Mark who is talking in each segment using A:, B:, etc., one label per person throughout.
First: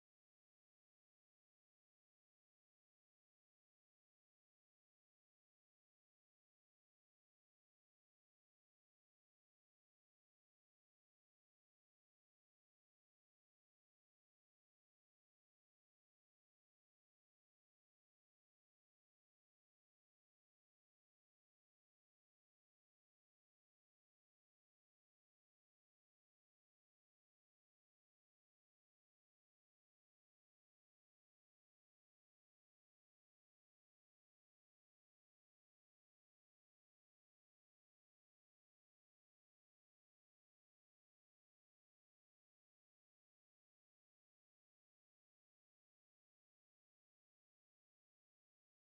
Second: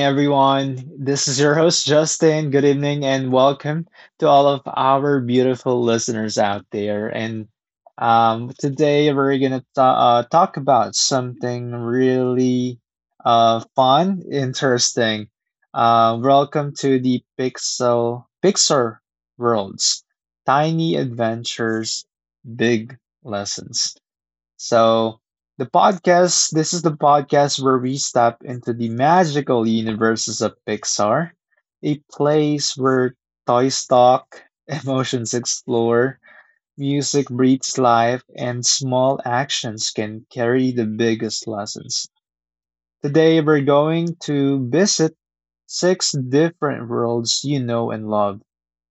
A: everyone. This is your host, Justin. Good evening, and welcome to all of our beautiful listeners out there. And Today we're going to talk about something really fun, interesting. Welcome to the Pixel Pixar Worlds: Tiny Adventures, Big Lessons. So, this is the podcast where we step into the magical universes of Pixar, a place where toys talk, emotions explore, music breathes life, and small actions can carry the biggest lessons. Today, we're going to visit six different worlds you know and love.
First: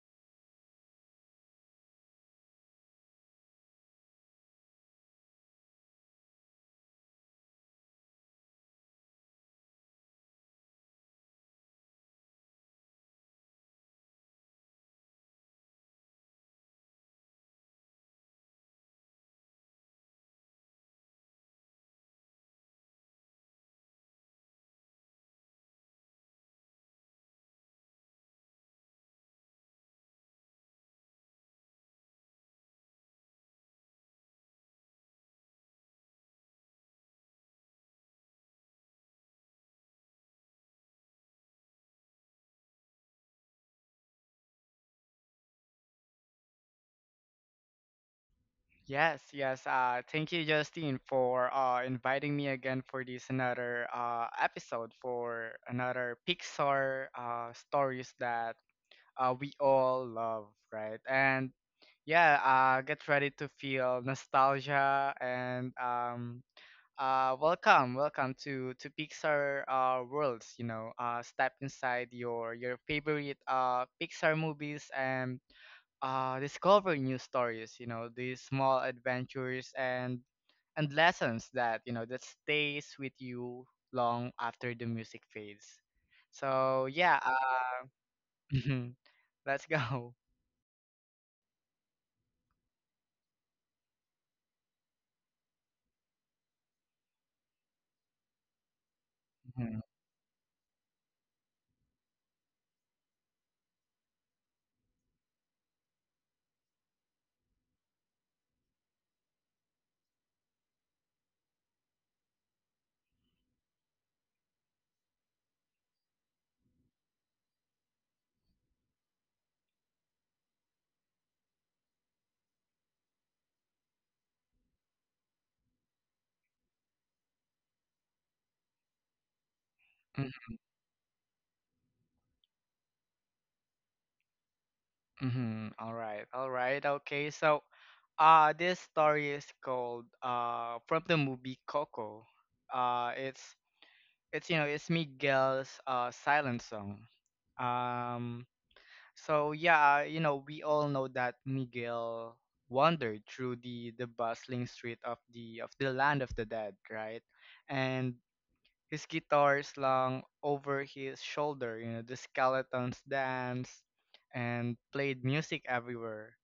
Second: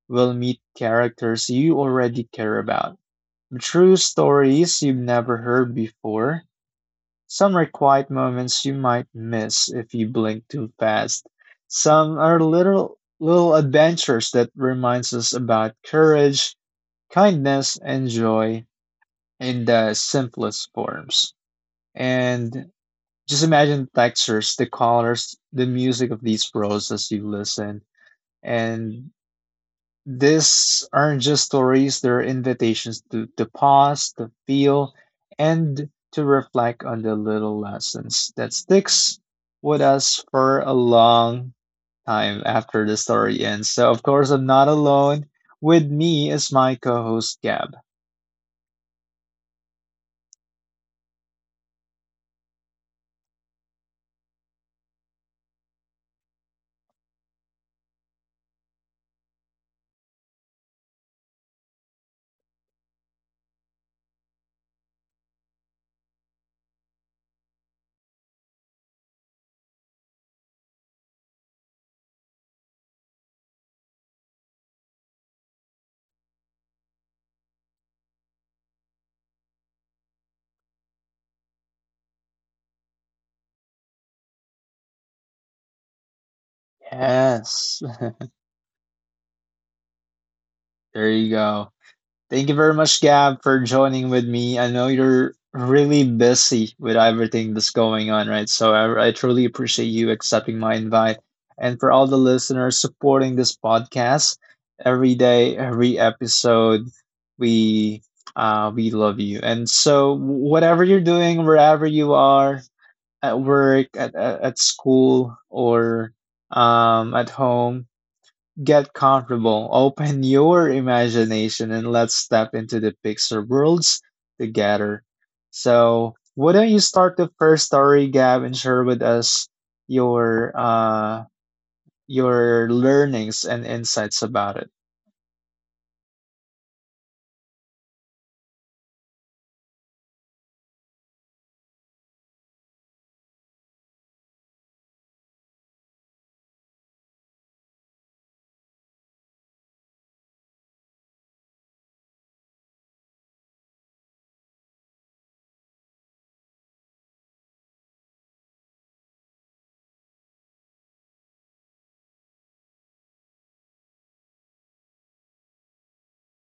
A: We'll meet characters you already care about, true stories you've never heard before. Some are quiet moments you might miss if you blink too fast. Some are little adventures that reminds us about courage, kindness, and joy in the simplest forms. And just imagine the textures, the colors, the music of these prose as you listen. And these aren't just stories, they're invitations to pause, to feel, and to reflect on the little lessons that sticks with us for a long time after the story ends. So, of course, I'm not alone. With me is my co host, Gab.
B: Yes, yes. Thank you, Justine, for inviting me again for this another episode for another Pixar stories that we all love, right? And yeah, get ready to feel nostalgia and welcome to Pixar worlds. You know, step inside your favorite Pixar movies and discover new stories. You know, these small adventures and lessons that you know that stays with you long after the music fades. So yeah,
A: Yes,
B: mhm, let's go.
A: there you go. Thank you very much, Gab, for joining with me. I know you're really busy with everything that's going on, right? So I truly
B: Mhm,
A: appreciate you accepting my invite. And for all the listeners supporting this podcast every day, every episode, we we love you. And so whatever you're doing, wherever you are, at work, at school, or at home, get comfortable, open your imagination, and let's step into the picture worlds together. So, why don't you start the first story, Gab, and share with us
B: mhm,
A: your uh, your learnings and insights about it?
B: mhm. All right, okay. So this story is called from the movie Coco. Uh, it's it's you know it's Miguel's silent song. Um, So yeah, you know, we all know that Miguel wandered through the bustling street of the land of the dead, right? And his guitar slung over his shoulder, you know, the skeletons danced and played music everywhere.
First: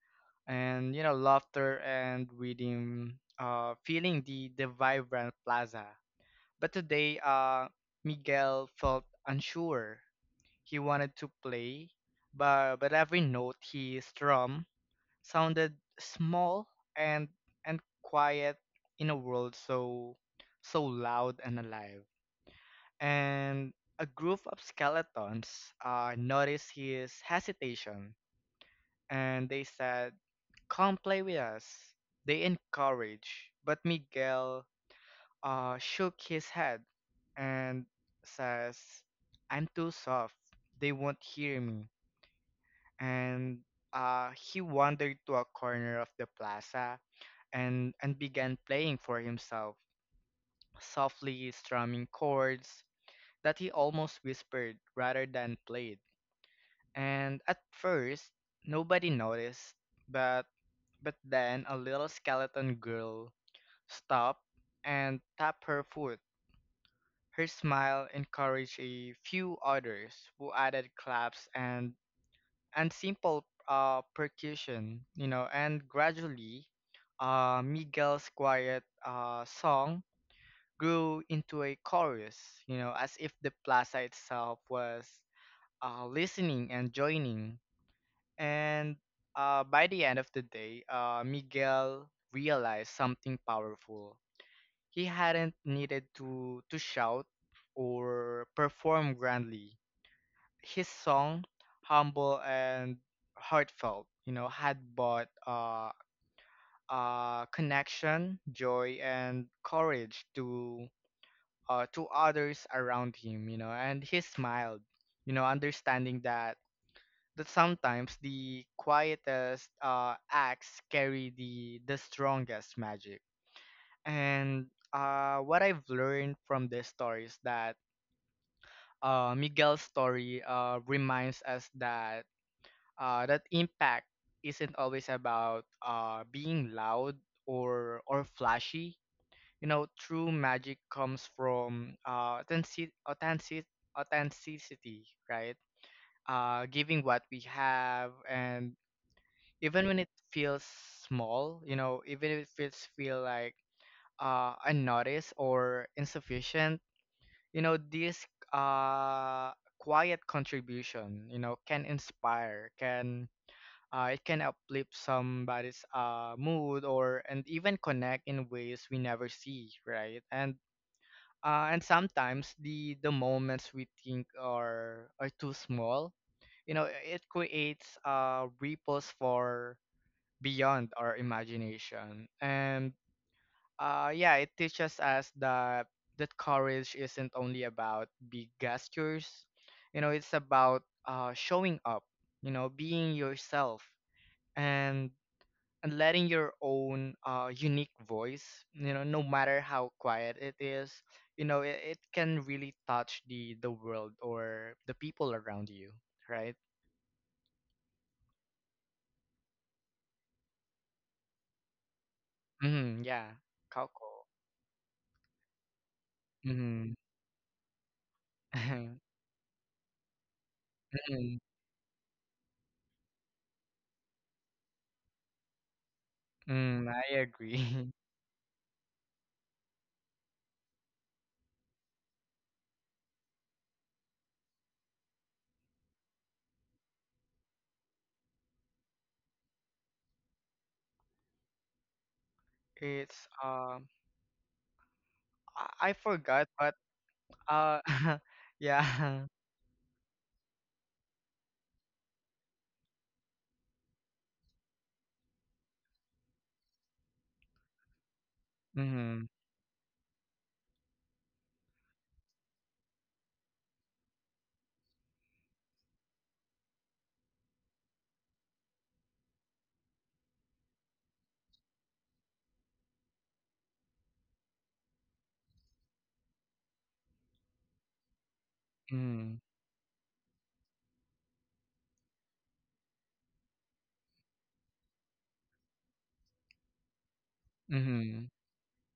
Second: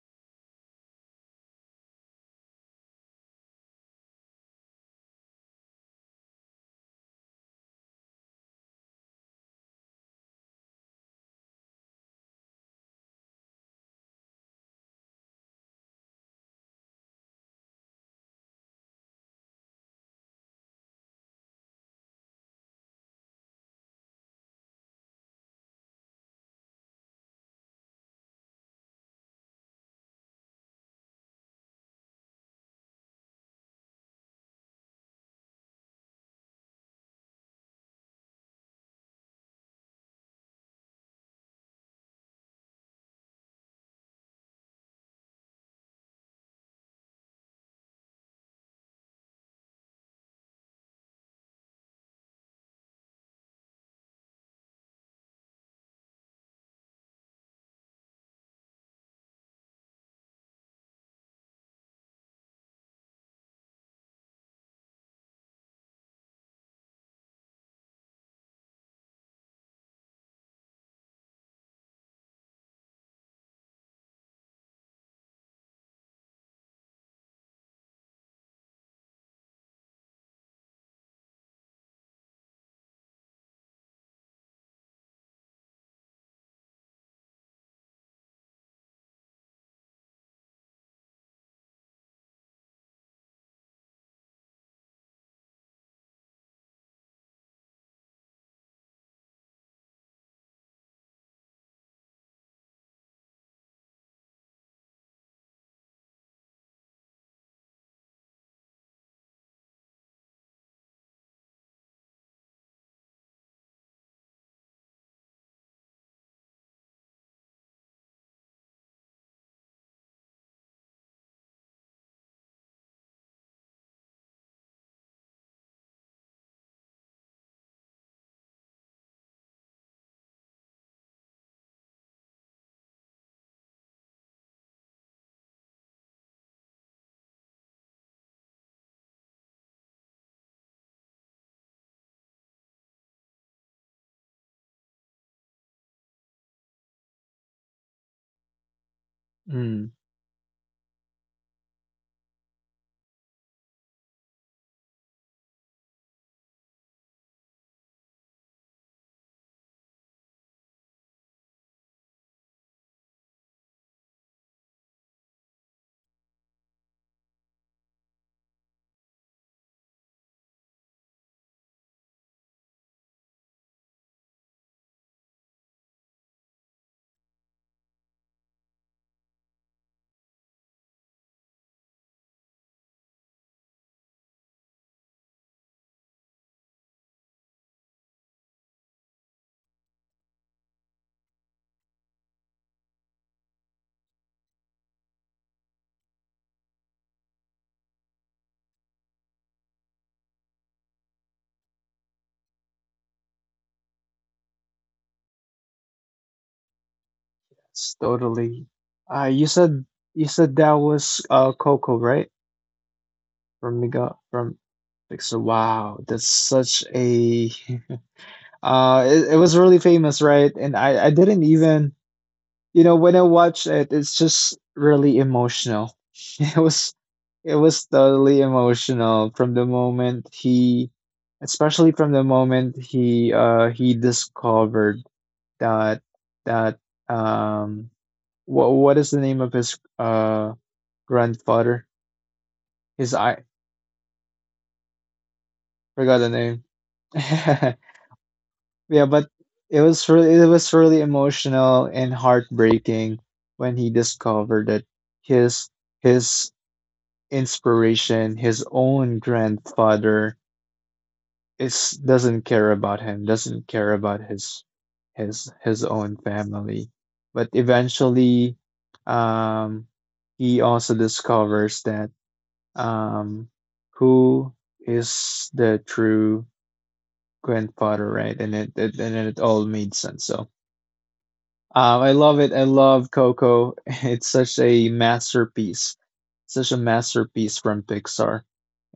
B: And you know, laughter and rhythm feeling the vibrant plaza. But today Miguel felt unsure. He wanted to play, but every note he strummed sounded small and quiet in a world so loud and alive. And a group of skeletons noticed his hesitation, and they said, "Come play with us." They encouraged, but Miguel shook his head and says, "I'm too soft. They won't hear me." And he wandered to a corner of the plaza and, began playing for himself, softly strumming chords that he almost whispered rather than played. And at first, nobody noticed, but, but then a little skeleton girl stopped and tapped her foot. Her smile encouraged a few others who added claps and simple percussion, you know, and gradually, Miguel's quiet song grew into a chorus, you know, as if the plaza itself was listening and joining. And by the end of the day, Miguel realized something powerful. He hadn't needed to shout or perform grandly. His song, humble and heartfelt, you know, had brought connection, joy, and courage to others around him, you know, and he smiled, you know, understanding that sometimes the quietest acts carry the strongest magic. And what I've learned from this story is that Miguel's story reminds us that that impact isn't always about being loud or flashy. You know, true magic comes from authenticity, right? Giving what we have, and even
A: Mm,
B: when it feels small, you know, even if it feels feel like unnoticed or insufficient, you know, this uh, quiet contribution, you know, can inspire, can it can uplift somebody's mood or and even connect in ways we never see, right? And sometimes the moments we think are too small, you know, it creates ripples for beyond our imagination. And yeah, it teaches us that courage isn't only about big gestures, you know, it's about showing up, you know, being yourself and letting your own unique voice, you know, no matter how quiet it is, you know, it can really touch the world or the people around you, right?
A: that's totally. Uh, you said you said that was Coco, right?
B: Mm-hmm, yeah,
A: From Mega
B: Coco.
A: from Pixar. Wow, that's such
B: Mm-hmm.
A: a
B: Mm-hmm.
A: uh. It was really famous, right? And I didn't even. You know, when I watch it, it's just really emotional. It
B: Mm,
A: was
B: I
A: it
B: agree.
A: was totally emotional from the moment he, especially from the moment he discovered that that um what what is the name of his grandfather? His
B: It's
A: I
B: I
A: forgot the
B: forgot,
A: name.
B: but uh,
A: Yeah,
B: yeah.
A: but it was really emotional and heartbreaking when he discovered that his his inspiration, his own
B: Mm-hmm.
A: grandfather is, doesn't care about him, doesn't care about his own family. But eventually, um, he also discovers that, um, who is the true grandfather, right? And it all made sense. So. I love it. I love Coco. It's such a masterpiece from
B: Mm-hmm.
A: Pixar.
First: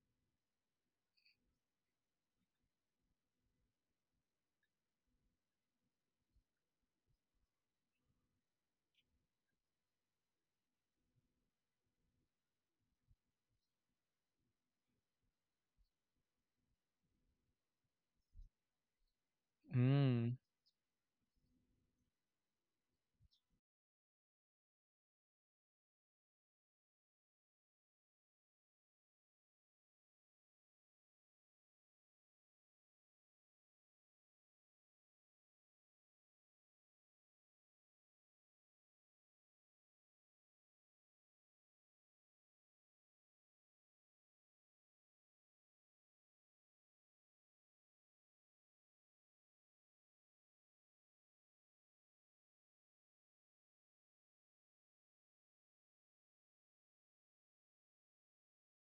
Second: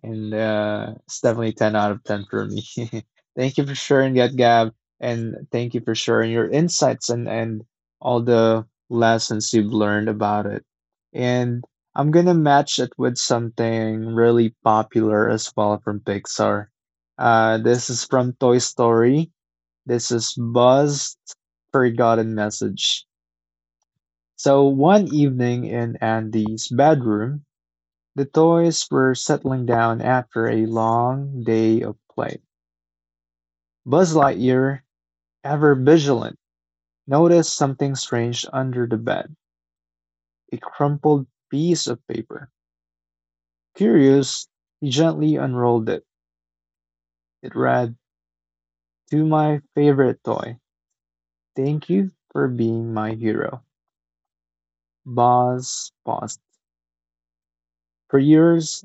A: And it's definitely 10 out of 10 for me. Thank you for sharing that, Gab, and thank you for sharing your insights and all the lessons you've learned about it. And I'm gonna match it with something really popular as well from Pixar. Uh, this is from Toy Story. This is
B: Mm-hmm.
A: buzzed forgotten message. So one evening in Andy's bedroom, the toys were settling down after a long day of play. Buzz Lightyear, ever vigilant, noticed something strange under the bed: a crumpled piece of paper. Curious, he gently unrolled it. It read, "To my favorite toy, thank you for being my hero." Buzz paused. For years,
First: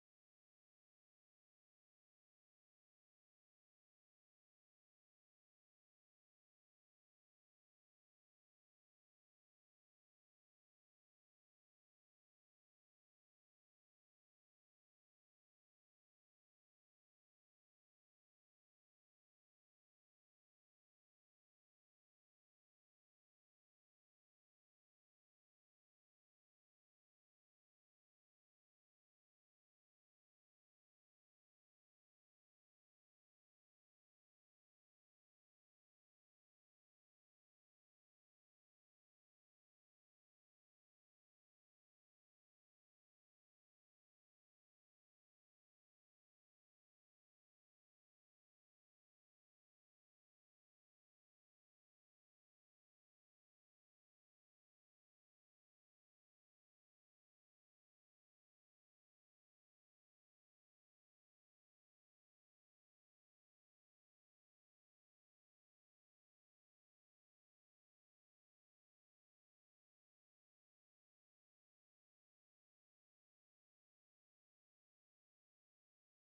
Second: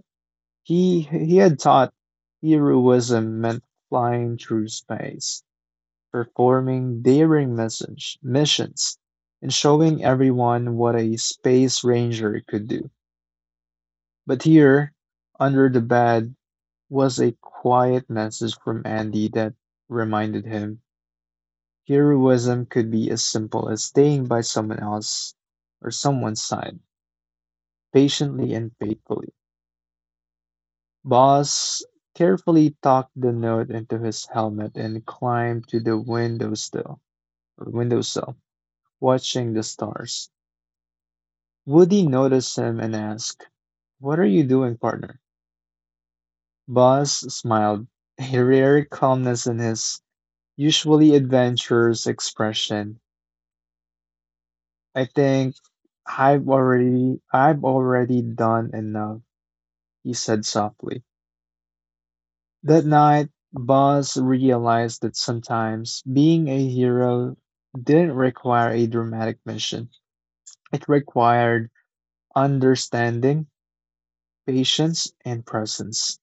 A: he had thought heroism meant flying through space, performing daring message missions and showing everyone what a space ranger could do. But here, under the bed, was a quiet message from Andy that reminded him heroism could be as simple as staying by someone else or someone's side, patiently and faithfully. Boss carefully tucked the note into his helmet and climbed to the windowsill, watching the stars. Woody noticed him and asked, "What are you doing, partner?" Boz smiled, a rare calmness in his usually adventurous expression. I think "I've already done enough," he said softly. That night, Boz realized that sometimes being a hero didn't require a dramatic mission. It required understanding, patience, and presence.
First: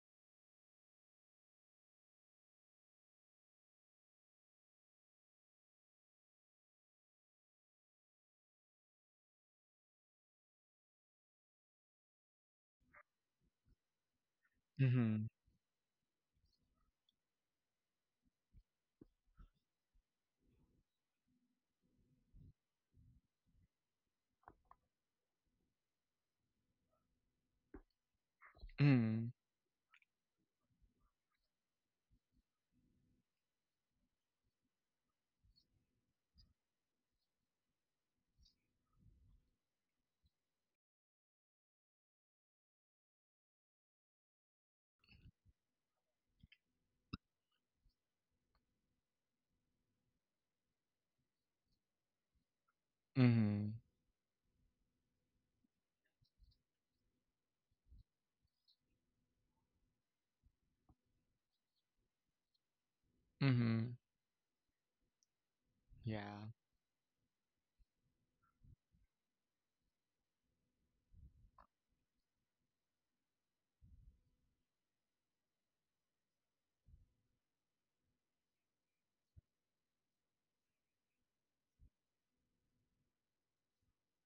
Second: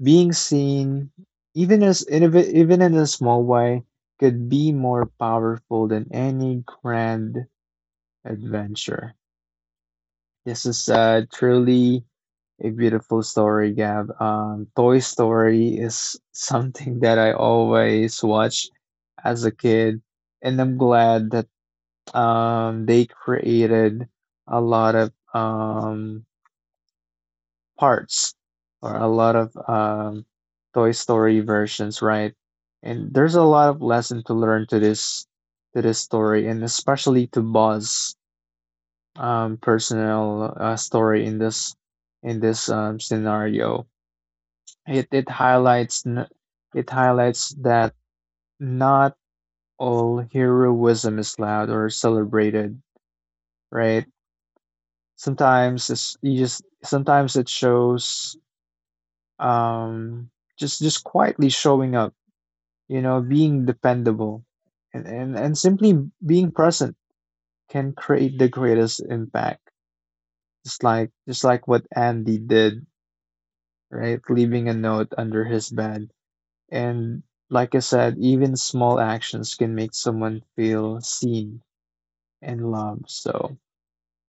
A: Being seen, even as in a, ve- even in a small way, could be more powerful than any grand adventure. This is truly a beautiful story, Gab. Toy
B: Mm-hmm.
A: Story is something that I always watch as a kid, and I'm glad that they created a lot of parts or a
B: Mm-hmm.
A: lot of Toy Story versions, right? And there's a lot of lesson to learn to this story, and especially to Buzz' personal story in this scenario. It it highlights n- it highlights that not all heroism is loud or celebrated,
B: Mm-hmm.
A: right? Sometimes it shows um just quietly showing up, you know, being
B: Mm-hmm.
A: dependable and, and simply being
B: Yeah.
A: present can create the greatest impact, just like what Andy did, right? Leaving a note under his bed. And like I said, even small actions can make someone feel seen and loved. So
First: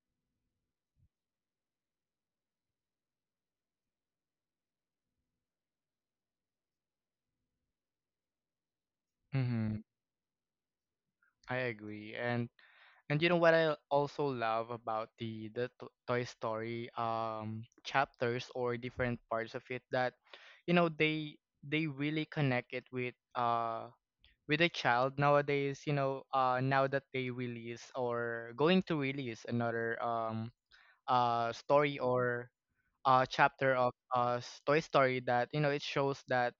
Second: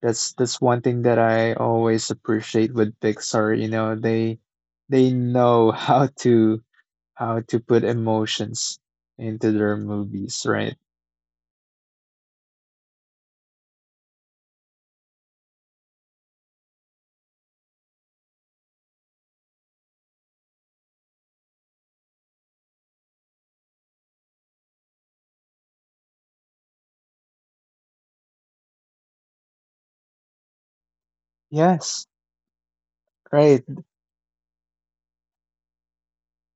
A: that's one thing that I always appreciate with Pixar. You know, they know how to put emotions into their
B: Mm-hmm.
A: movies, right?
B: I agree, and you know what I also love about the Toy Story chapters or different parts of it that, you know, they really connect it with a child nowadays. You know, now that they release or going to release another story
A: Yes.
B: or
A: Right.
B: chapter of Toy Story that you know it shows that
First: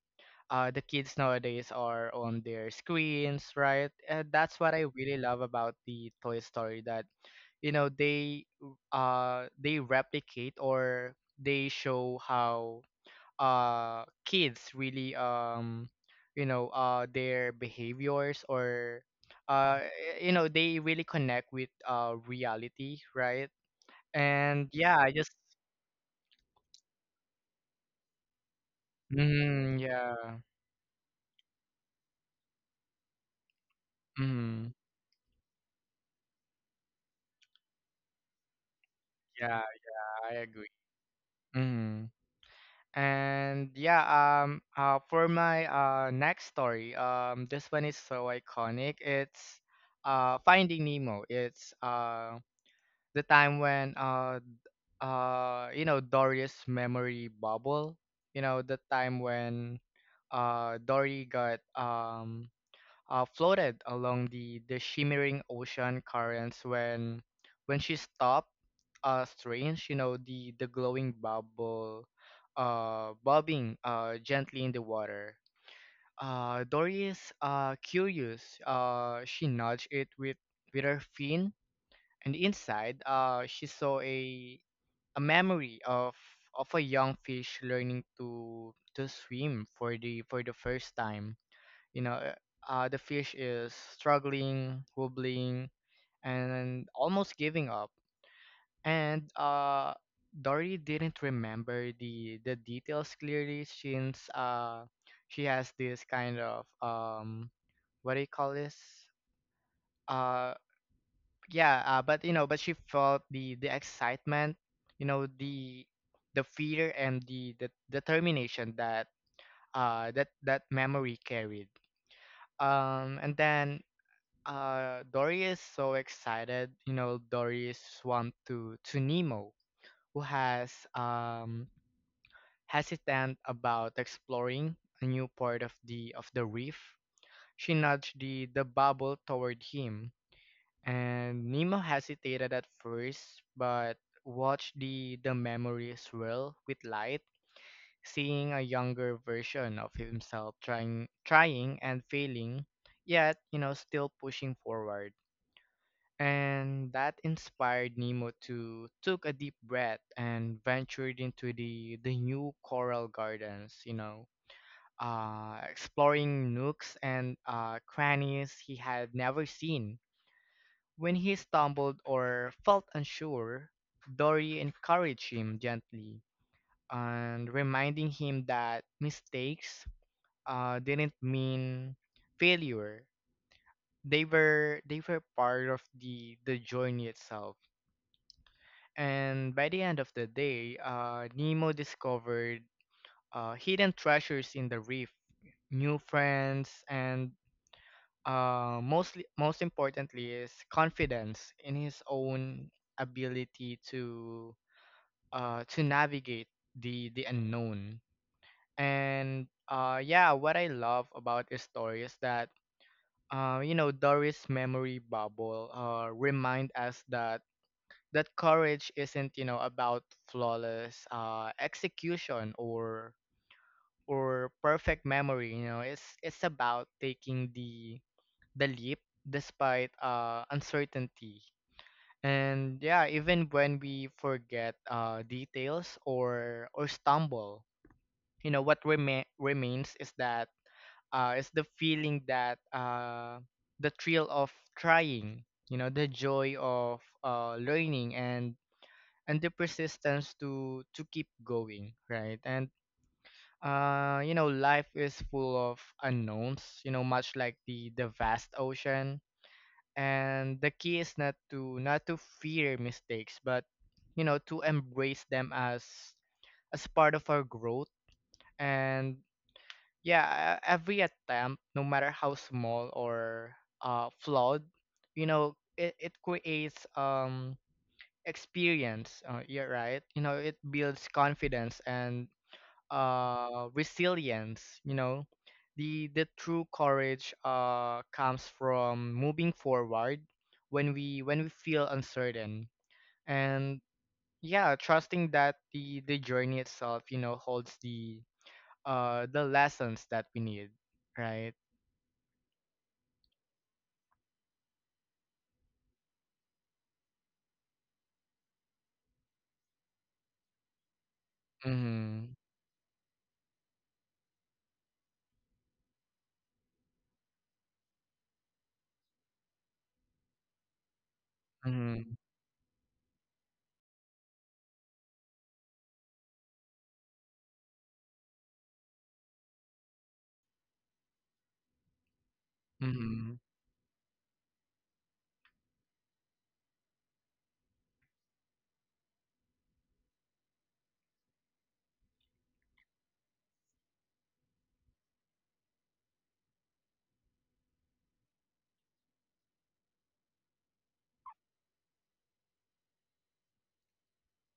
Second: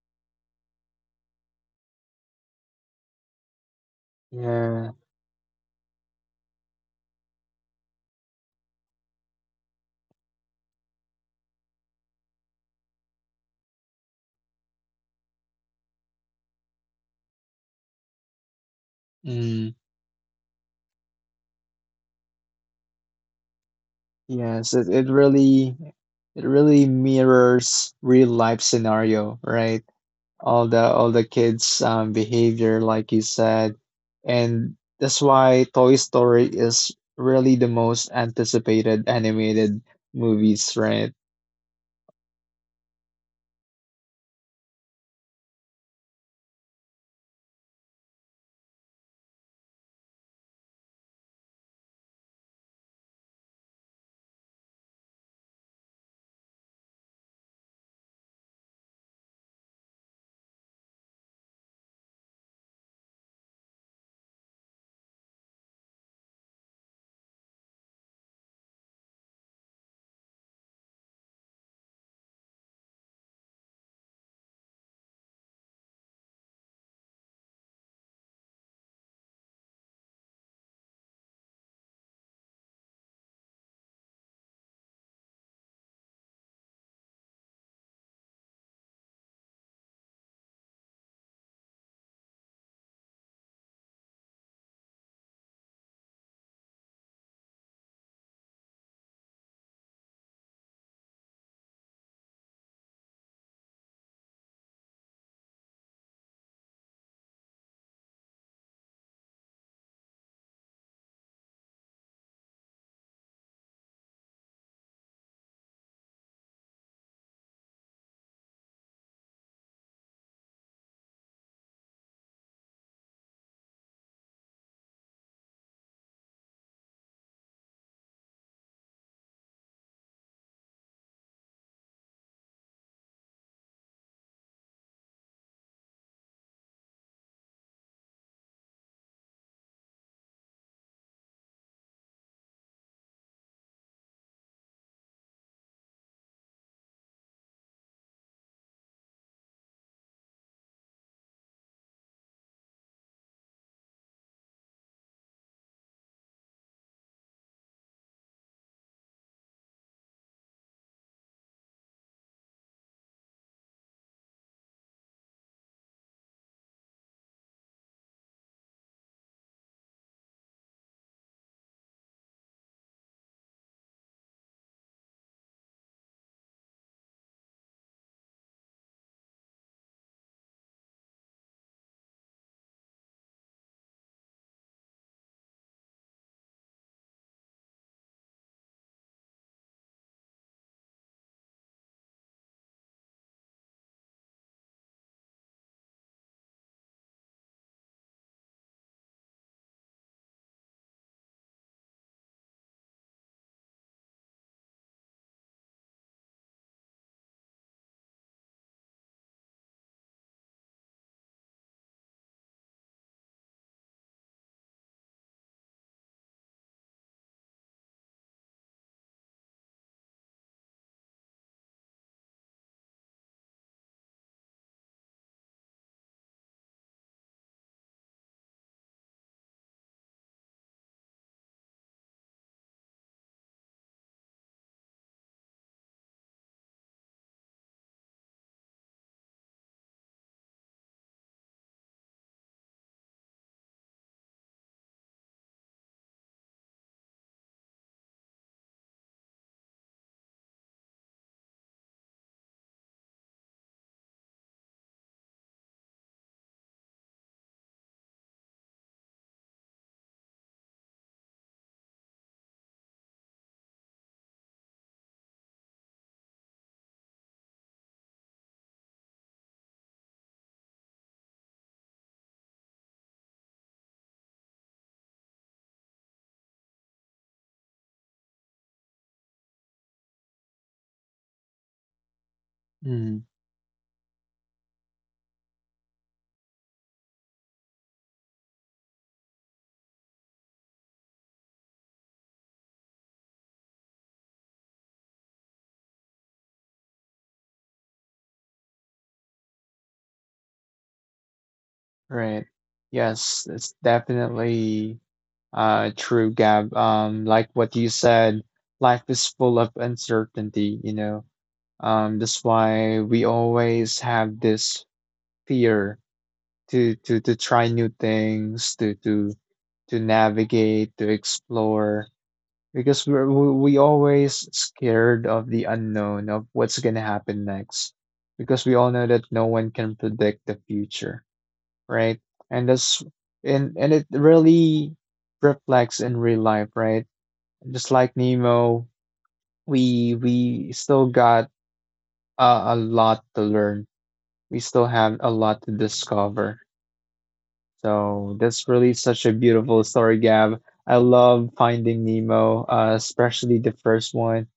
B: the kids nowadays are on their screens, right? And that's what I
A: Yeah.
B: really love about the Toy Story that you know they replicate or they show how kids really you know their behaviors or
A: Mm.
B: uh y- you know they really connect with reality, right? And
A: Yes, it,
B: yeah,
A: it
B: I just
A: really it really mirrors real life scenario,
B: mm,
A: right?
B: yeah.
A: All the kids' behavior, like you said.
B: Mm,
A: And that's why Toy Story is really the most anticipated
B: yeah,
A: animated
B: I agree.
A: movies, right?
B: Hmm. And yeah, for my next story, this one is so iconic. It's Finding Nemo. It's the time when you know Dory's memory bubble. You know the time when Dory got floated along the shimmering ocean currents when she stopped strange you know the glowing bubble bobbing gently in the water. Doris curious, she nudged it with her fin, and inside she saw a memory of a young fish learning to swim for the first time, you know, the fish is struggling, wobbling, and almost giving up. And Dory didn't remember the details clearly since she has this kind of what do you call this? Uh, yeah, but you know, but she felt the excitement, you know, the fear and the determination that that memory carried. And then Dory is so excited. You know, Dory is swamped to Nemo, who has hesitant about exploring a new part of the reef. She nudged the bubble toward him, and Nemo hesitated at first, but watched the memory swirl with light, seeing a younger version of himself trying and failing, yet you know still pushing forward. And that inspired Nemo to took a deep breath and ventured into the new coral gardens, you know, exploring nooks and crannies he had never seen. When he stumbled or felt unsure, Dory encouraged him gently and reminding him that mistakes didn't mean failure. They were part of the journey itself. And by the end of the day, Nemo discovered hidden treasures in the reef, new friends, and mostly, most importantly, is confidence in his own ability to navigate the unknown. And yeah, what I love about this story is that you know Doris' memory bubble remind us that courage isn't you know about flawless execution or perfect memory. You know it's about taking the leap despite uncertainty and yeah even when we forget details or stumble, you know what remains is that it's the feeling that the thrill of trying, you know, the joy of learning and the persistence to keep going, right? And you know life is full of unknowns, you know much like the vast ocean, and the key is not to fear mistakes but you know to embrace them as part of our growth. And yeah, every attempt no matter how small or flawed, you know, it creates experience. You're right. You know, it builds confidence and
A: Mm.
B: resilience. You know, the true courage comes from moving forward when we feel uncertain and yeah, trusting that the journey itself, you know, holds the the lessons that we need, right?
A: Right. Yes, it's definitely true, Gab. Like what you said, life is full of uncertainty, you know.
B: Mm-hmm.
A: That's why we always have this fear to try new things, to navigate, to explore,
B: Mm-hmm.
A: because we always scared of the unknown, of what's gonna happen next, because we all know that no one can predict the future, right? And that's,
B: Mm-hmm.
A: and it really reflects in real life, right? Just like Nemo, we still got a lot to learn. We still have a lot to discover. So that's really such a beautiful story, Gab. I love Finding Nemo, especially the first one,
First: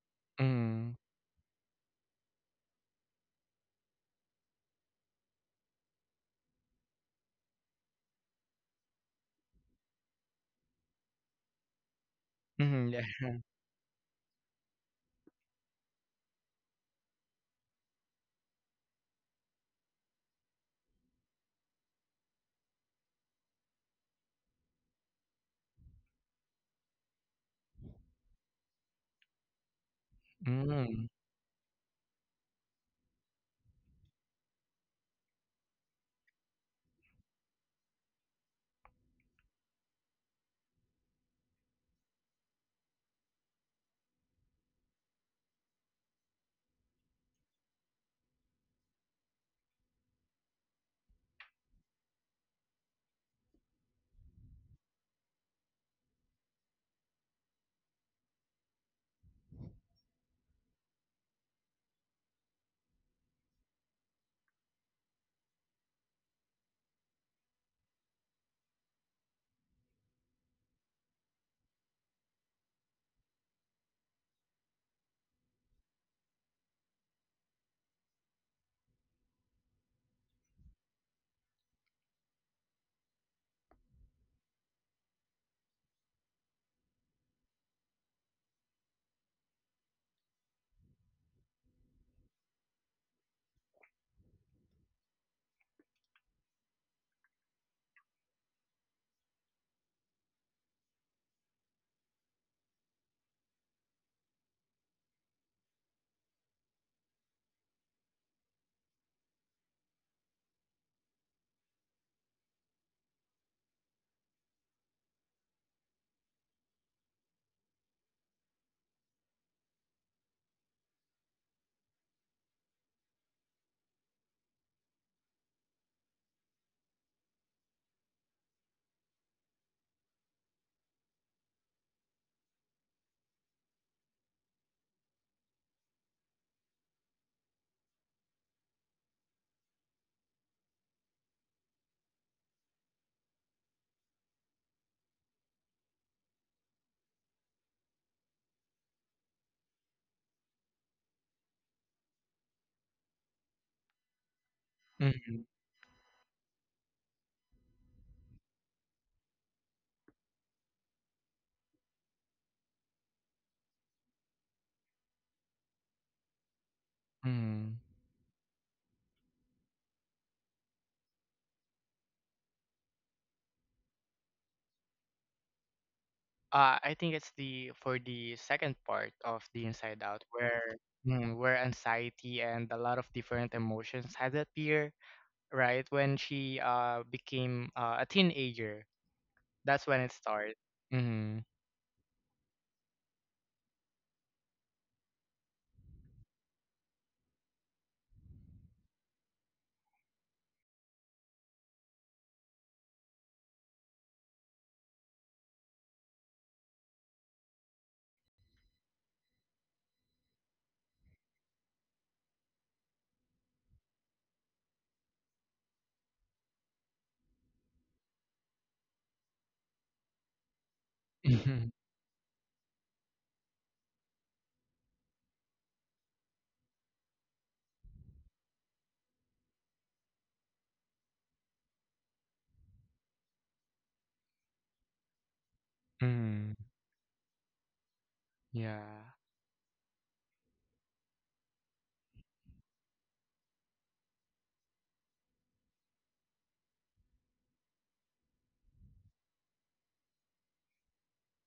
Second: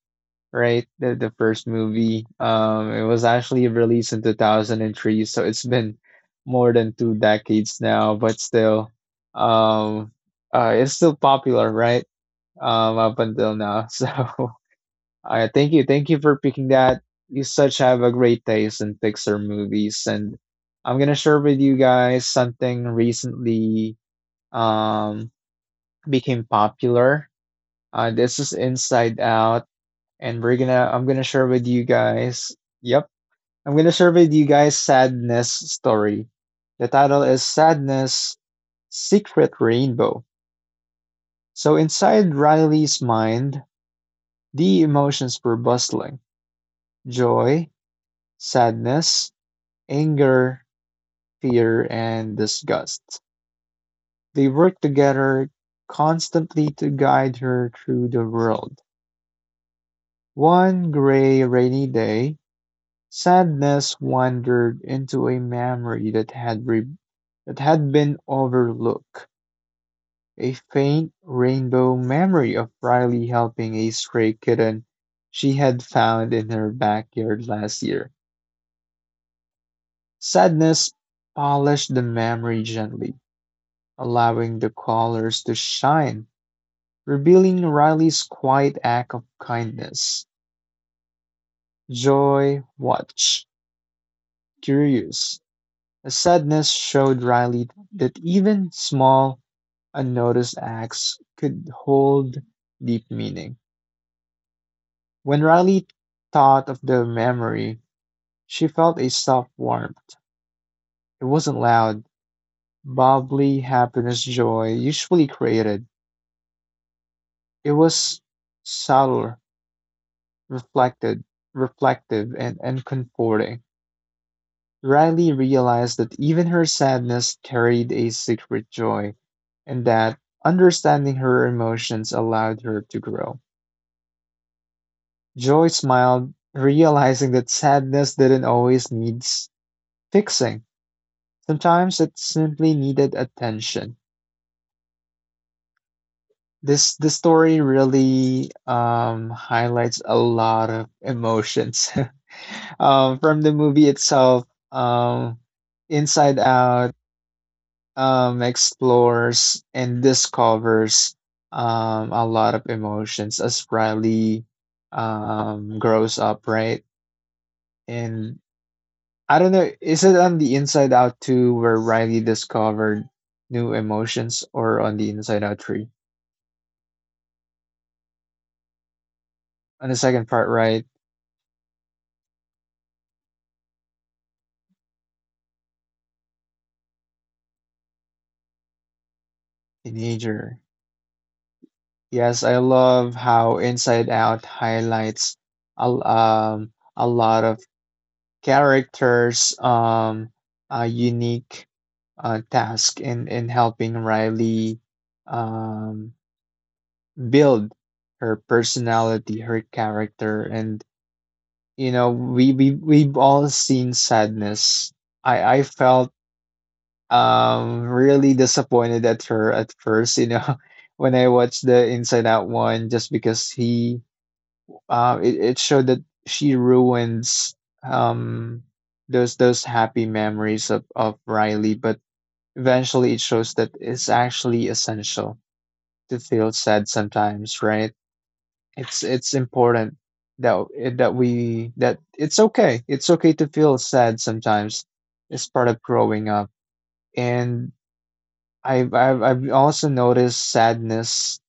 A: right?
B: Mm-hmm.
A: The first movie. It was actually released in 2003, so it's been more than two decades now, but still, um, it's still popular, right?
B: Mm-hmm.
A: Up
B: Yeah.
A: until now. So I thank you. Thank you for picking that. You such have a great taste in Pixar movies. And I'm gonna share with you guys something recently um became popular. Uh, this is Inside Out, and we're gonna
B: Mm-hmm.
A: I'm gonna share with you guys, yep, I'm gonna share with you guys Sadness' story. The title is Sadness' Secret Rainbow. So inside Riley's mind, the emotions were bustling: joy, sadness, anger, fear, and disgust. They work together constantly to guide her through the world. One gray, rainy day, sadness wandered into a memory that that had been overlooked, a faint rainbow memory of Riley helping a stray kitten she had found in her backyard last year. Sadness polished the memory gently, allowing the colors to shine, revealing Riley's quiet act of kindness. Joy watched, curious. A sadness showed Riley that even small, unnoticed acts could hold deep meaning. When Riley thought of the memory, she felt a soft warmth. It wasn't loud, bubbly happiness joy usually created. It was subtler, reflected, reflective, and, comforting. Riley realized that even her sadness carried a secret joy, and that understanding her emotions allowed her to grow. Joy smiled, realizing that sadness didn't always need fixing. Sometimes it simply needed attention. This the story really highlights a lot of emotions. Um, from the movie itself,
B: Mm-hmm.
A: um, Inside Out explores and discovers a lot of emotions as Riley grows up, right?
B: Mm-hmm.
A: And I don't know, is it on the Inside Out 2 where Riley discovered new emotions, or on the Inside Out 3?
B: I think it's the for the second part of the
A: On the
B: Inside Out
A: second part,
B: where
A: right?
B: mm, where anxiety and a lot of different emotions had appear, right? When she became a teenager, that's when it started.
A: Teenager.
B: Mm-hmm.
A: Yes, I love how Inside Out highlights a lot of characters, a unique task in helping Riley um build her personality, her character, and you know we've all seen sadness. I felt really disappointed at her at first, you know, when I watched
B: Mm-hmm.
A: the Inside Out one, just because he it showed that she ruins um, those happy memories of Riley, but eventually it shows that it's actually essential to feel
B: Mm-hmm.
A: sad sometimes, right?
B: Yeah.
A: It's important that that it's okay. It's okay to feel sad sometimes. It's part of growing up, and I've also noticed sadness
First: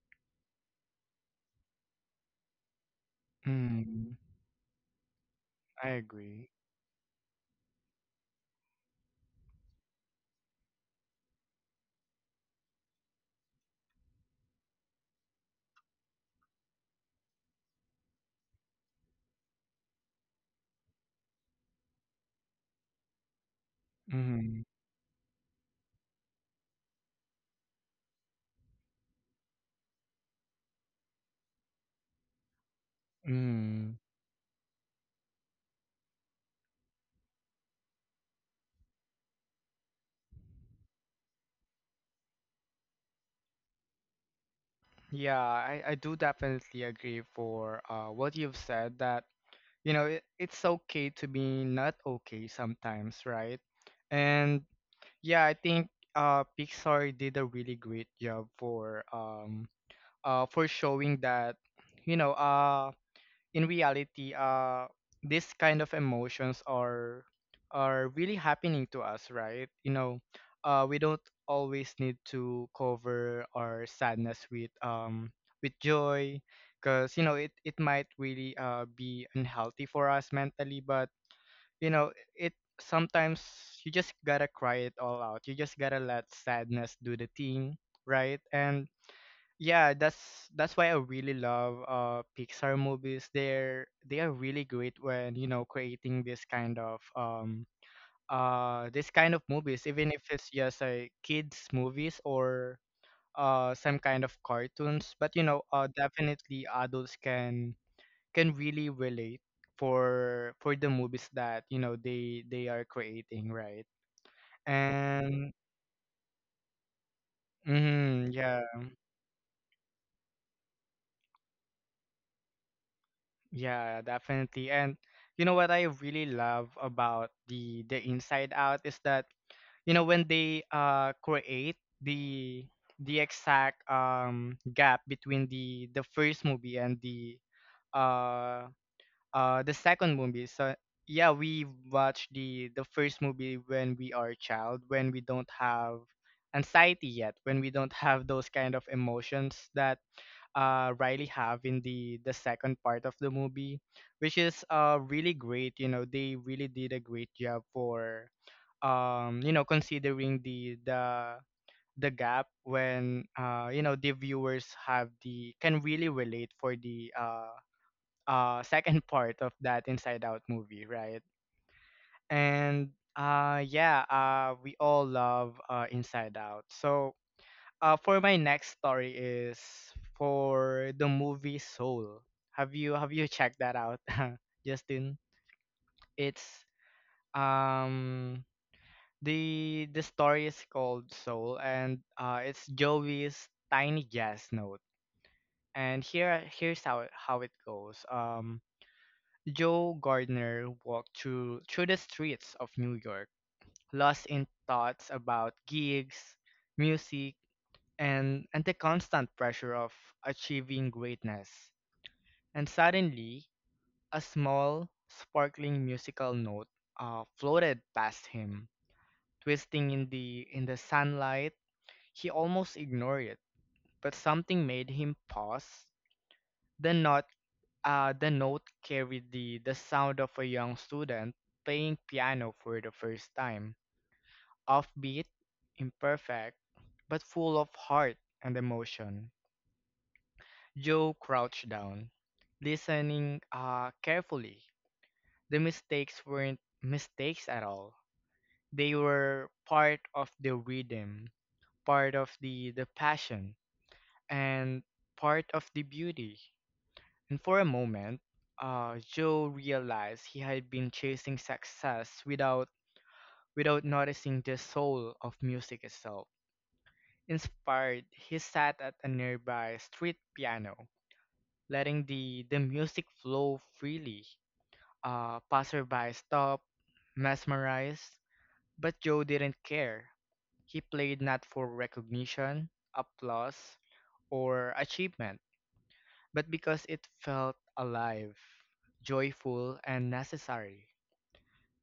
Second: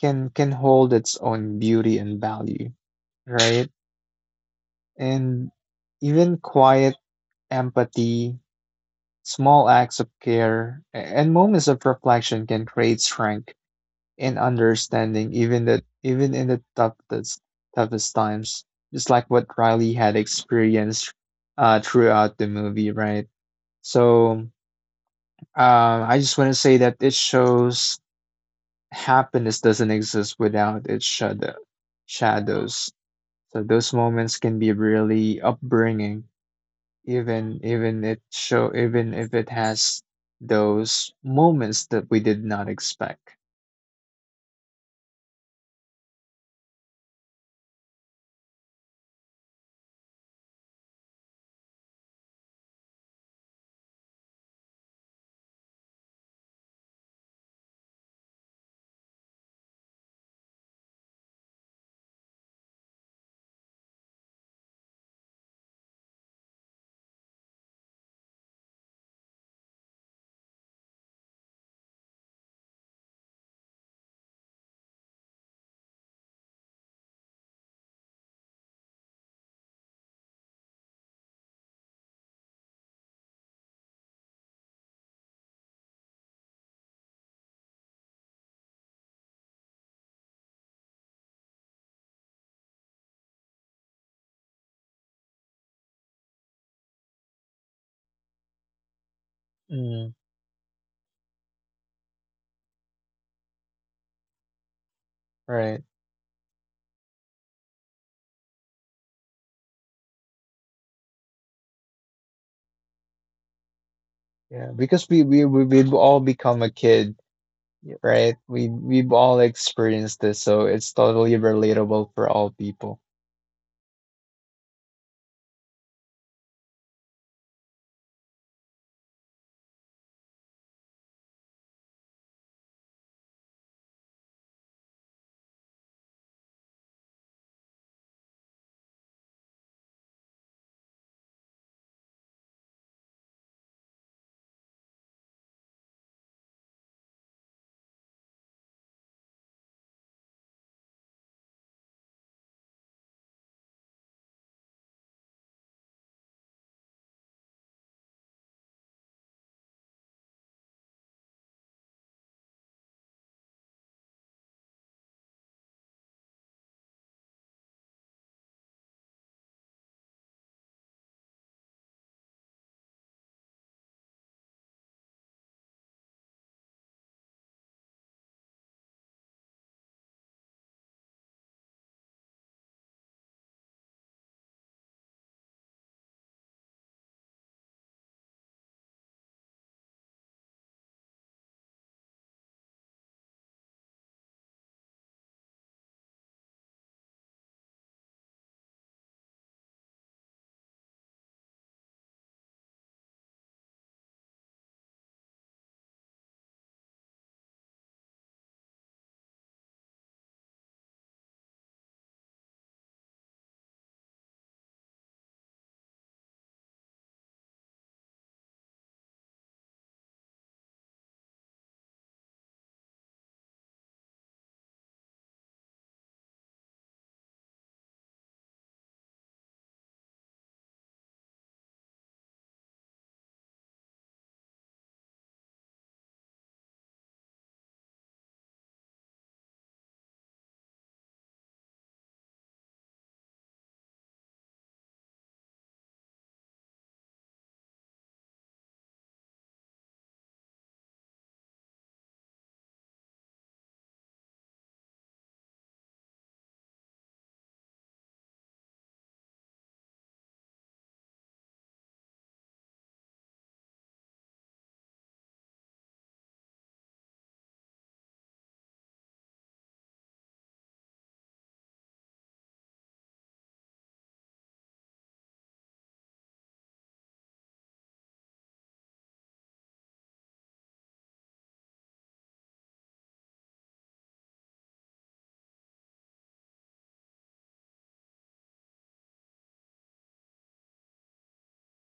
A: can hold its own beauty and value, right?
B: Mm,
A: And
B: I
A: even
B: agree.
A: quiet empathy, small acts of care, and moments of reflection can create strength and understanding, even in the toughest times. Just like what Riley had experienced throughout the movie, right? So
B: Mm,
A: um, I just want to say that it shows happiness doesn't exist without its shadows. So those
B: mm.
A: moments can be really upbringing even if it has those moments that we did not expect.
B: Yeah, I do definitely agree for what you've said that you know it, it's okay to be not okay sometimes, right? And yeah, I think Pixar did a really great job for showing that you know in reality this kind of emotions are really happening to us, right? You know, we don't always need to cover our sadness with joy because you know it it might really be unhealthy for us mentally, but you know it sometimes you just gotta cry it all out. You just gotta let sadness do the thing, right? And yeah, that's why I really love Pixar movies. They're they are really great when you know creating this kind of movies, even
A: Mm,
B: if it's just a kids movies or some kind of cartoons, but you know
A: right.
B: definitely adults can really relate for the movies that you know they are creating, right?
A: Yeah, because we we
B: And
A: we- we've all become a kid. Yep,
B: mhm,
A: right?
B: yeah
A: We've all experienced this, so it's totally relatable for all people.
B: yeah definitely. And you know what I really love about the Inside Out is that you know when they create the exact gap between the first movie and uh the second movie. So yeah, we watch the first movie when we are a child, when we don't have anxiety yet, when we don't have those kind of emotions that Riley have in the second part of the movie, which is really great. You know, they really did a great job for you know considering the gap when you know the viewers have the can really relate for the second part of that Inside Out movie, right? And yeah, we all love Inside Out. So for my next story is for the movie Soul. Have you checked that out, Justin? It's um the story is called Soul and it's Joey's tiny jazz note. And here's how it goes. Joe Gardner walked through the streets of New York, lost in thoughts about gigs, music, and the constant pressure of achieving greatness. And suddenly, a small, sparkling musical note floated past him. Twisting in the sunlight, he almost ignored it, but something made him pause. The note the note carried the sound of a young student playing piano for the first time, offbeat, imperfect, but full of heart and emotion. Joe crouched down, listening carefully. The mistakes weren't mistakes at all. They were part of the rhythm, part of the passion, and part of the beauty. And for a moment, Joe realized he had been chasing success without noticing the soul of music itself. Inspired, he sat at a nearby street piano, letting the music flow freely. Passerby stopped, mesmerized, but Joe didn't care. He played not for recognition, applause, or achievement but because it felt alive, joyful, and necessary.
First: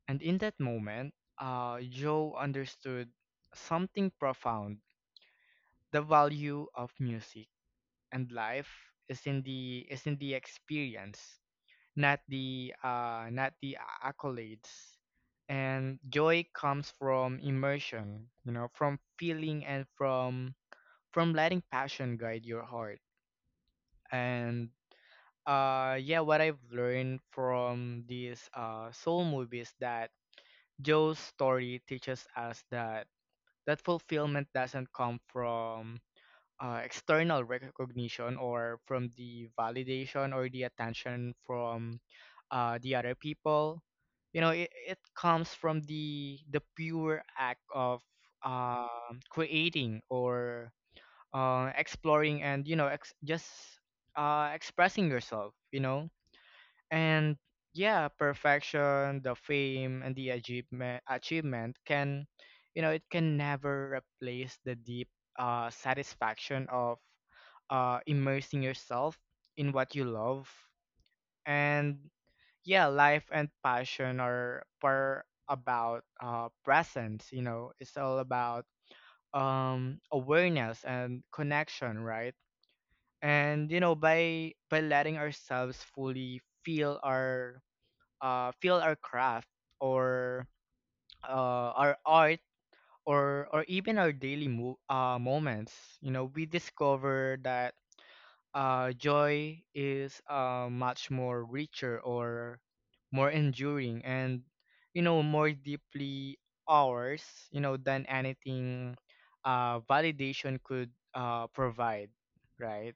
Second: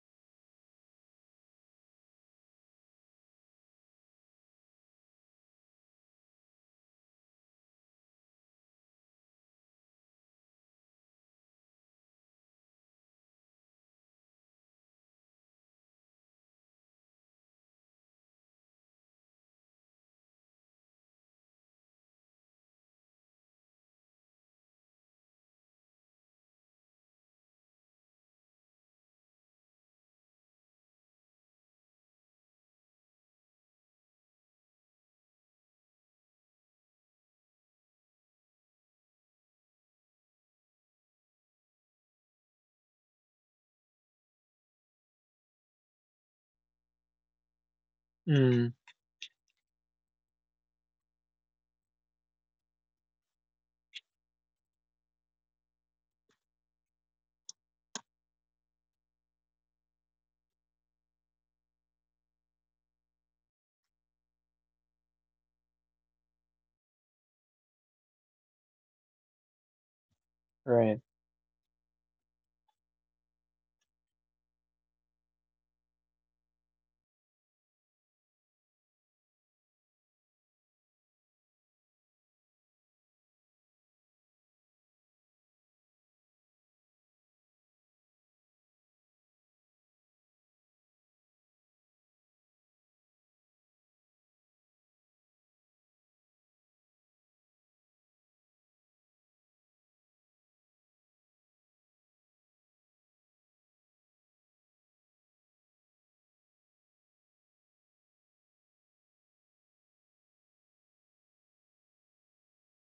B: And in that moment, Joe understood something profound. The value of music and life is in the experience, not the accolades. And joy comes from immersion, you know, from feeling and from letting passion guide your heart. And yeah, what I've learned from these soul movies that Joe's story teaches us that fulfillment doesn't come from external recognition or from the validation or the attention from the other people. You know, it comes from the pure act of
A: Mm,
B: creating or exploring and you know ex- just expressing yourself. You know and yeah, perfection, the fame, and the achievement can, you know, it can never replace the deep satisfaction of immersing yourself in what you love.
A: right.
B: And yeah, life and passion are per about presence. You know, it's all about awareness and connection, right? And you know, by letting ourselves fully feel our feel our craft or our art or even our daily moments you know we discover that joy is much more richer or more enduring and you know more deeply ours you know than anything validation could provide, right.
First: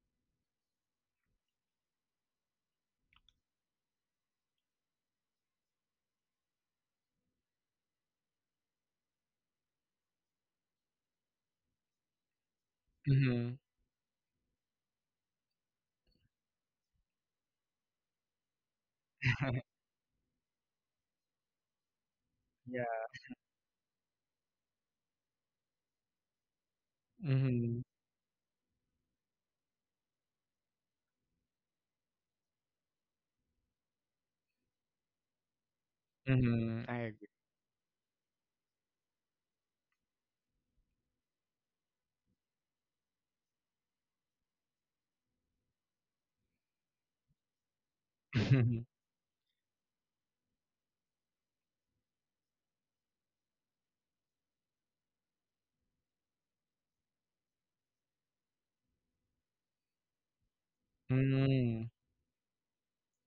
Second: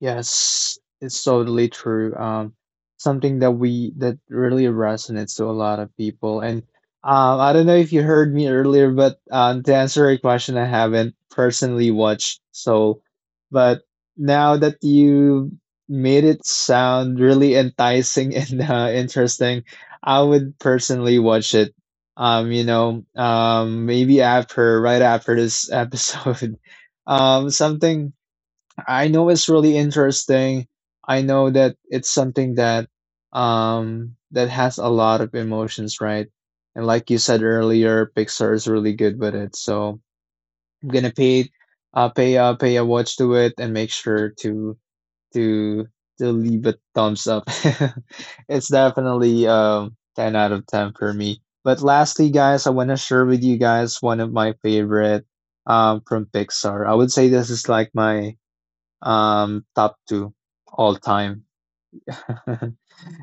A: Yes, it's totally true. Something that we that really resonates to a lot of people. And I don't know if you heard me earlier, but to answer your question, I haven't personally watched Soul.
B: Mm-hmm.
A: But now that you made it sound really enticing and interesting, I would personally watch it.
B: Yeah.
A: Maybe after, right after this episode.
B: Mm-hmm.
A: Something. I know it's really interesting. I know that it's something that that has a lot of emotions, right?
B: Mm-hmm.
A: And
B: I
A: like you
B: agree.
A: said earlier, Pixar is really good with it. So I'm gonna pay pay a watch to it and make sure to to leave a thumbs up. It's definitely 10 out of 10 for me. But lastly, guys, I wanna share with you guys one of my favorite from Pixar. I would say this is like my top two all time.
B: Mm-hmm.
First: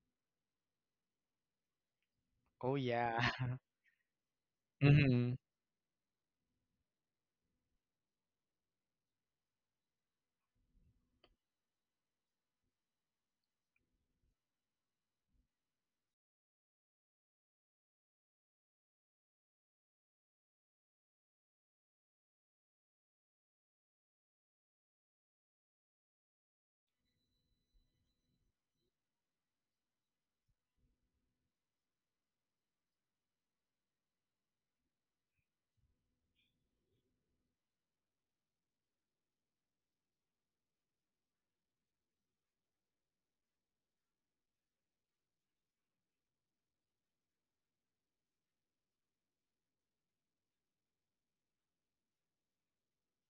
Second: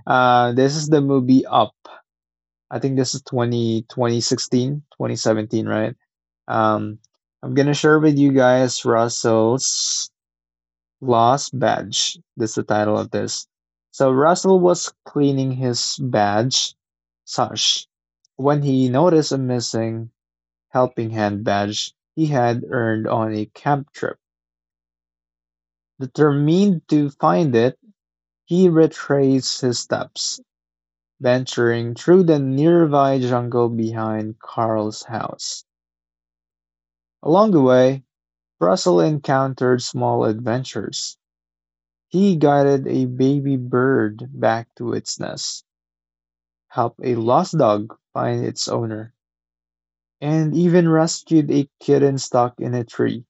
A: Uh, this is the movie Up.
B: Oh
A: I think this
B: yeah.
A: is 20 2016, twenty
B: Mhm.
A: seventeen, right? I'm gonna share with you guys Russell's lost badge. That's the title of this. So Russell was cleaning his badge sash when he noticed a missing helping hand badge he had earned on a camp trip. Determined to find it, he retraced his steps, venturing through the nearby jungle behind Carl's house. Along the way, Russell encountered small adventures. He guided a baby bird back to its nest, helped a lost dog find its owner, and even rescued a kitten stuck in a tree.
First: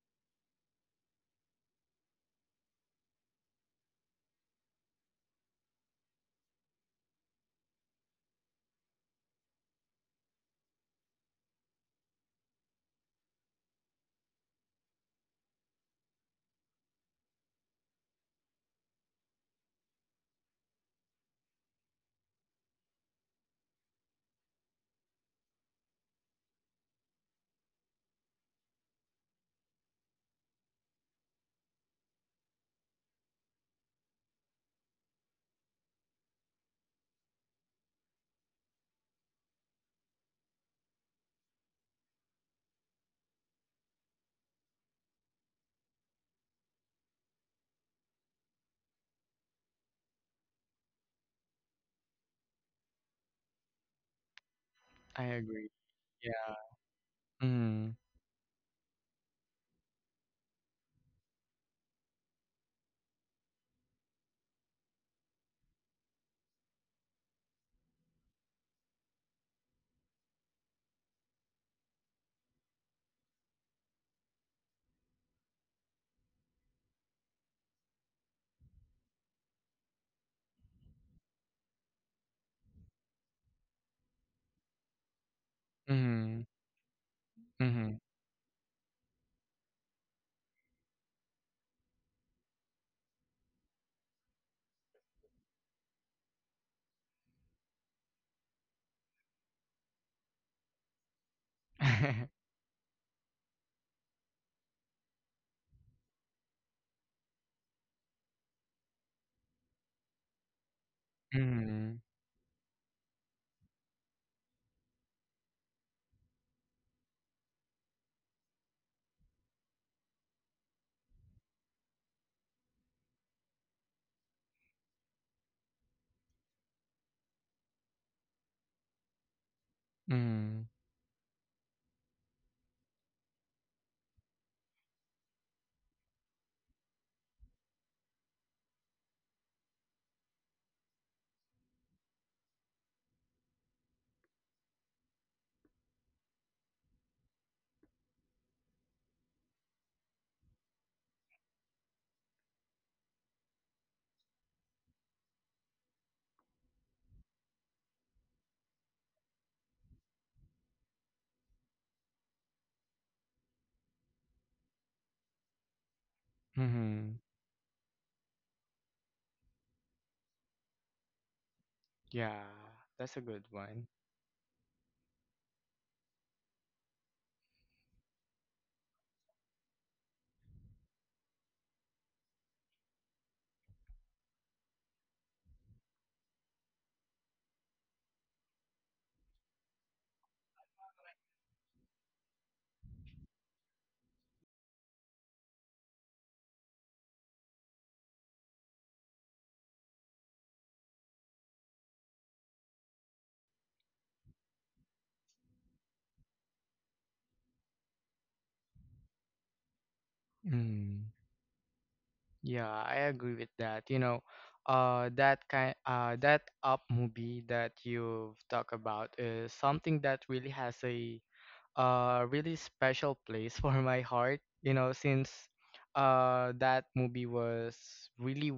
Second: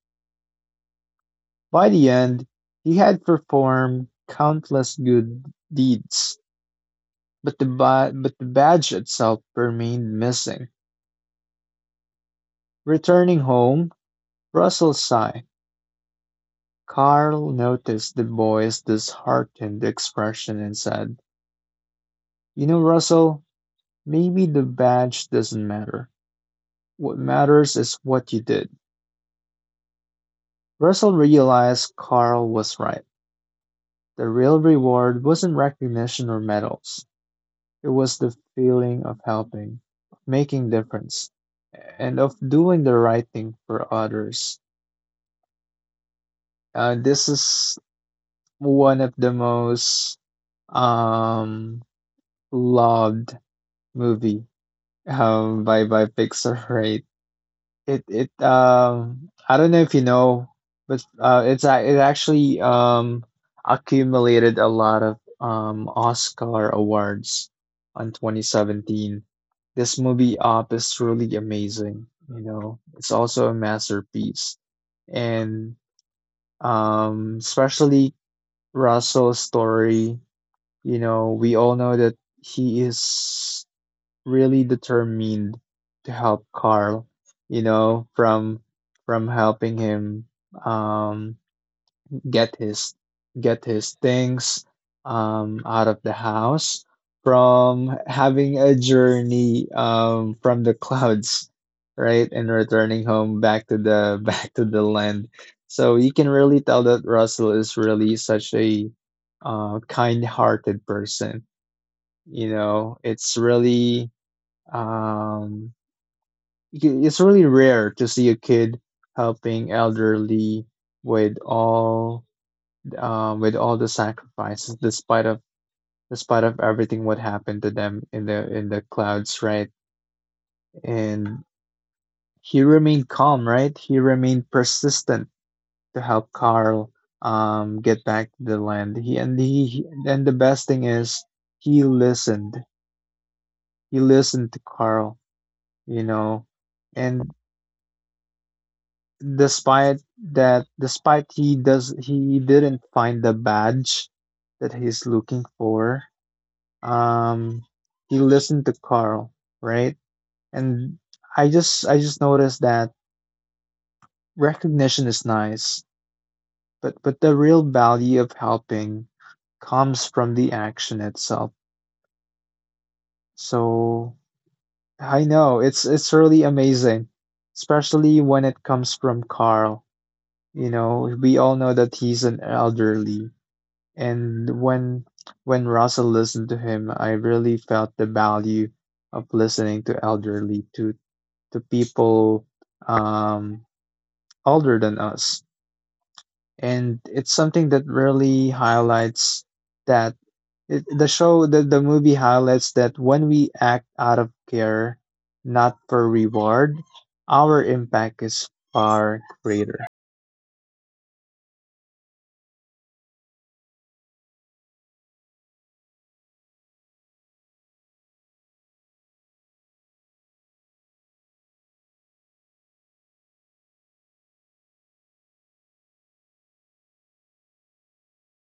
A: By the end, he had performed countless good deeds, but but the badge itself remained missing. Returning home, Russell sighed. Carl noticed the boy's disheartened expression and said, "You know, Russell, maybe the badge doesn't matter. What matters is what you did." Russell realized Carl was right. The real reward wasn't recognition or medals. It was the feeling of helping, of making difference, and of doing the right thing for others. This is one of the most um loved movie
B: I
A: um
B: agree.
A: by by
B: Yeah.
A: Pixar, right?
B: Mhm.
A: It I don't know if you know, but it actually accumulated a lot of Oscar awards on 2017. This movie Up is truly amazing, you know. It's also a masterpiece. And especially Russell's story, you know, we all know that he is really determined to
B: Mhm.
A: help Carl, you
B: Mhm.
A: know, from helping him um get his get his things out of the house, from having a journey from the clouds, right? And returning home back to the back to the land. So you can really tell that Russell is really such a kind-hearted person.
B: Mhm.
A: You know, it's really um, it's really rare to see a kid helping elderly with all with all the sacrifices, despite of everything what happened to them in the clouds, right?
B: Mhm.
A: And he remained calm, right? He remained persistent to help Carl, get back to the land. He and he he- and the best thing is he listened. He listened to Carl, you know, and despite despite he didn't find the badge that he's looking for, um he listened to Carl, right. And I just noticed that recognition is nice, but
B: Mhm.
A: the real value of helping comes from the action itself.
B: Yeah, that's a good one.
A: So I know it's really amazing, especially when it comes from Carl. You know, we all know that he's an elderly. And when Russell listened to him, I really felt the value of listening to elderly, to people um, older than us. And it's something that really highlights that the the movie highlights that when we act out of care, not for reward, our impact is far greater.
B: Mm. Yeah, I agree with that. You know, that Up movie that you've talked about is something that really has a really special place for my heart. You know, since that movie was really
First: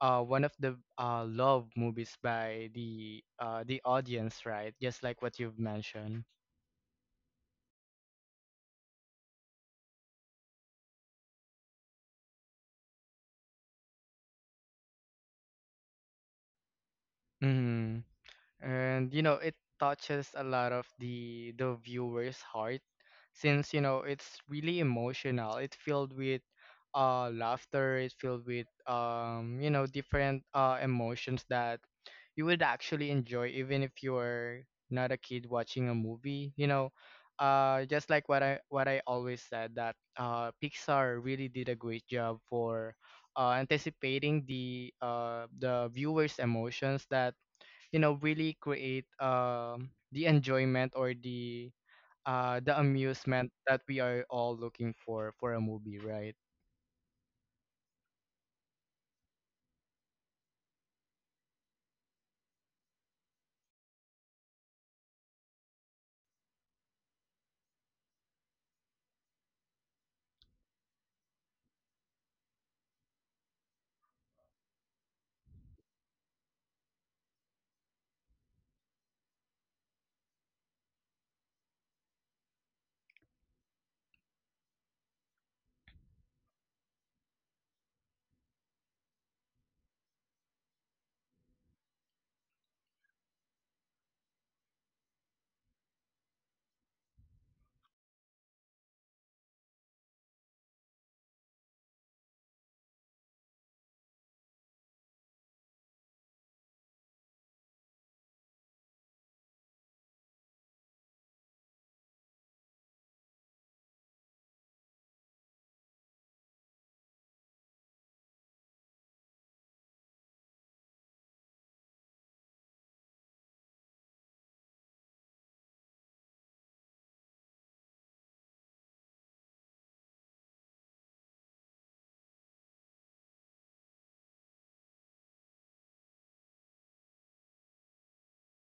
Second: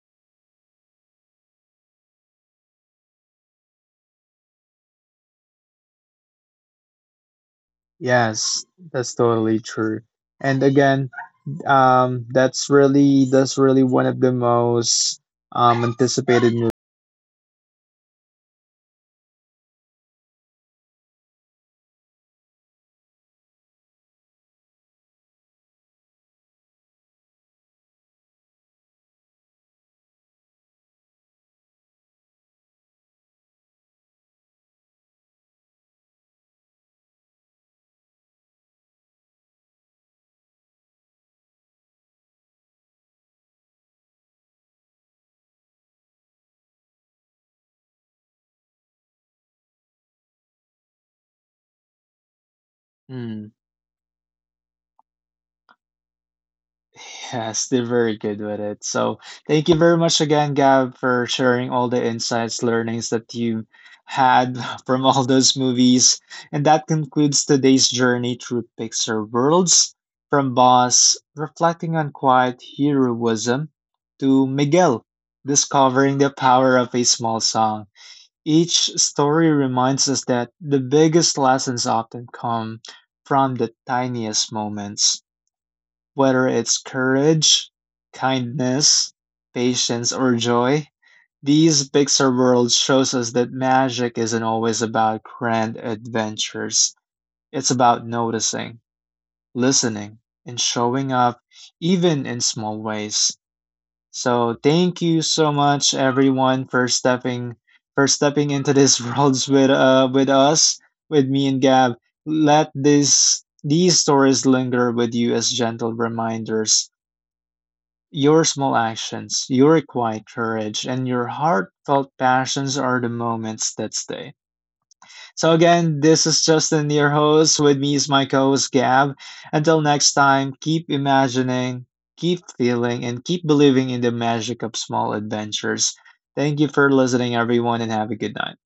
B: one of the love movies by the audience, right? Just like what you've mentioned.
A: Yes, that's totally true. And again, that's really one of the most anticipated movies.
B: Mhm. And you know it touches a lot of the viewer's heart since you know it's really emotional, it's filled with laughter, it's filled with you know different emotions that you would actually enjoy even if you're not a kid watching a movie, you know, just like what I always said that Pixar really did a great job for anticipating the viewers emotions that you know really create the enjoyment or the
A: Hmm.
B: amusement that we are all looking for a movie, right.
A: Yes, they're very good with it. So thank you very much again, Gab, for sharing all the insights, learnings that you had from all those movies. And that concludes today's journey through Pixar worlds. From Boss, reflecting on quiet heroism, to Miguel, discovering the power of a small song. Each story reminds us that the biggest lessons often come from the tiniest moments, whether it's courage, kindness, patience, or joy. These Pixar worlds shows us that magic isn't always about grand adventures. It's about noticing, listening, and showing up even in small ways. So thank you so much, everyone, for stepping into this world with us, with me and Gab. Let this these stories linger with you as gentle reminders. Your small actions, your quiet courage, and your heartfelt passions are the moments that stay. So, again, this is Justin, your host. With me is my co host, Gab. Until next time, keep imagining, keep feeling, and keep believing in the magic of small adventures. Thank you for listening, everyone, and have a good night.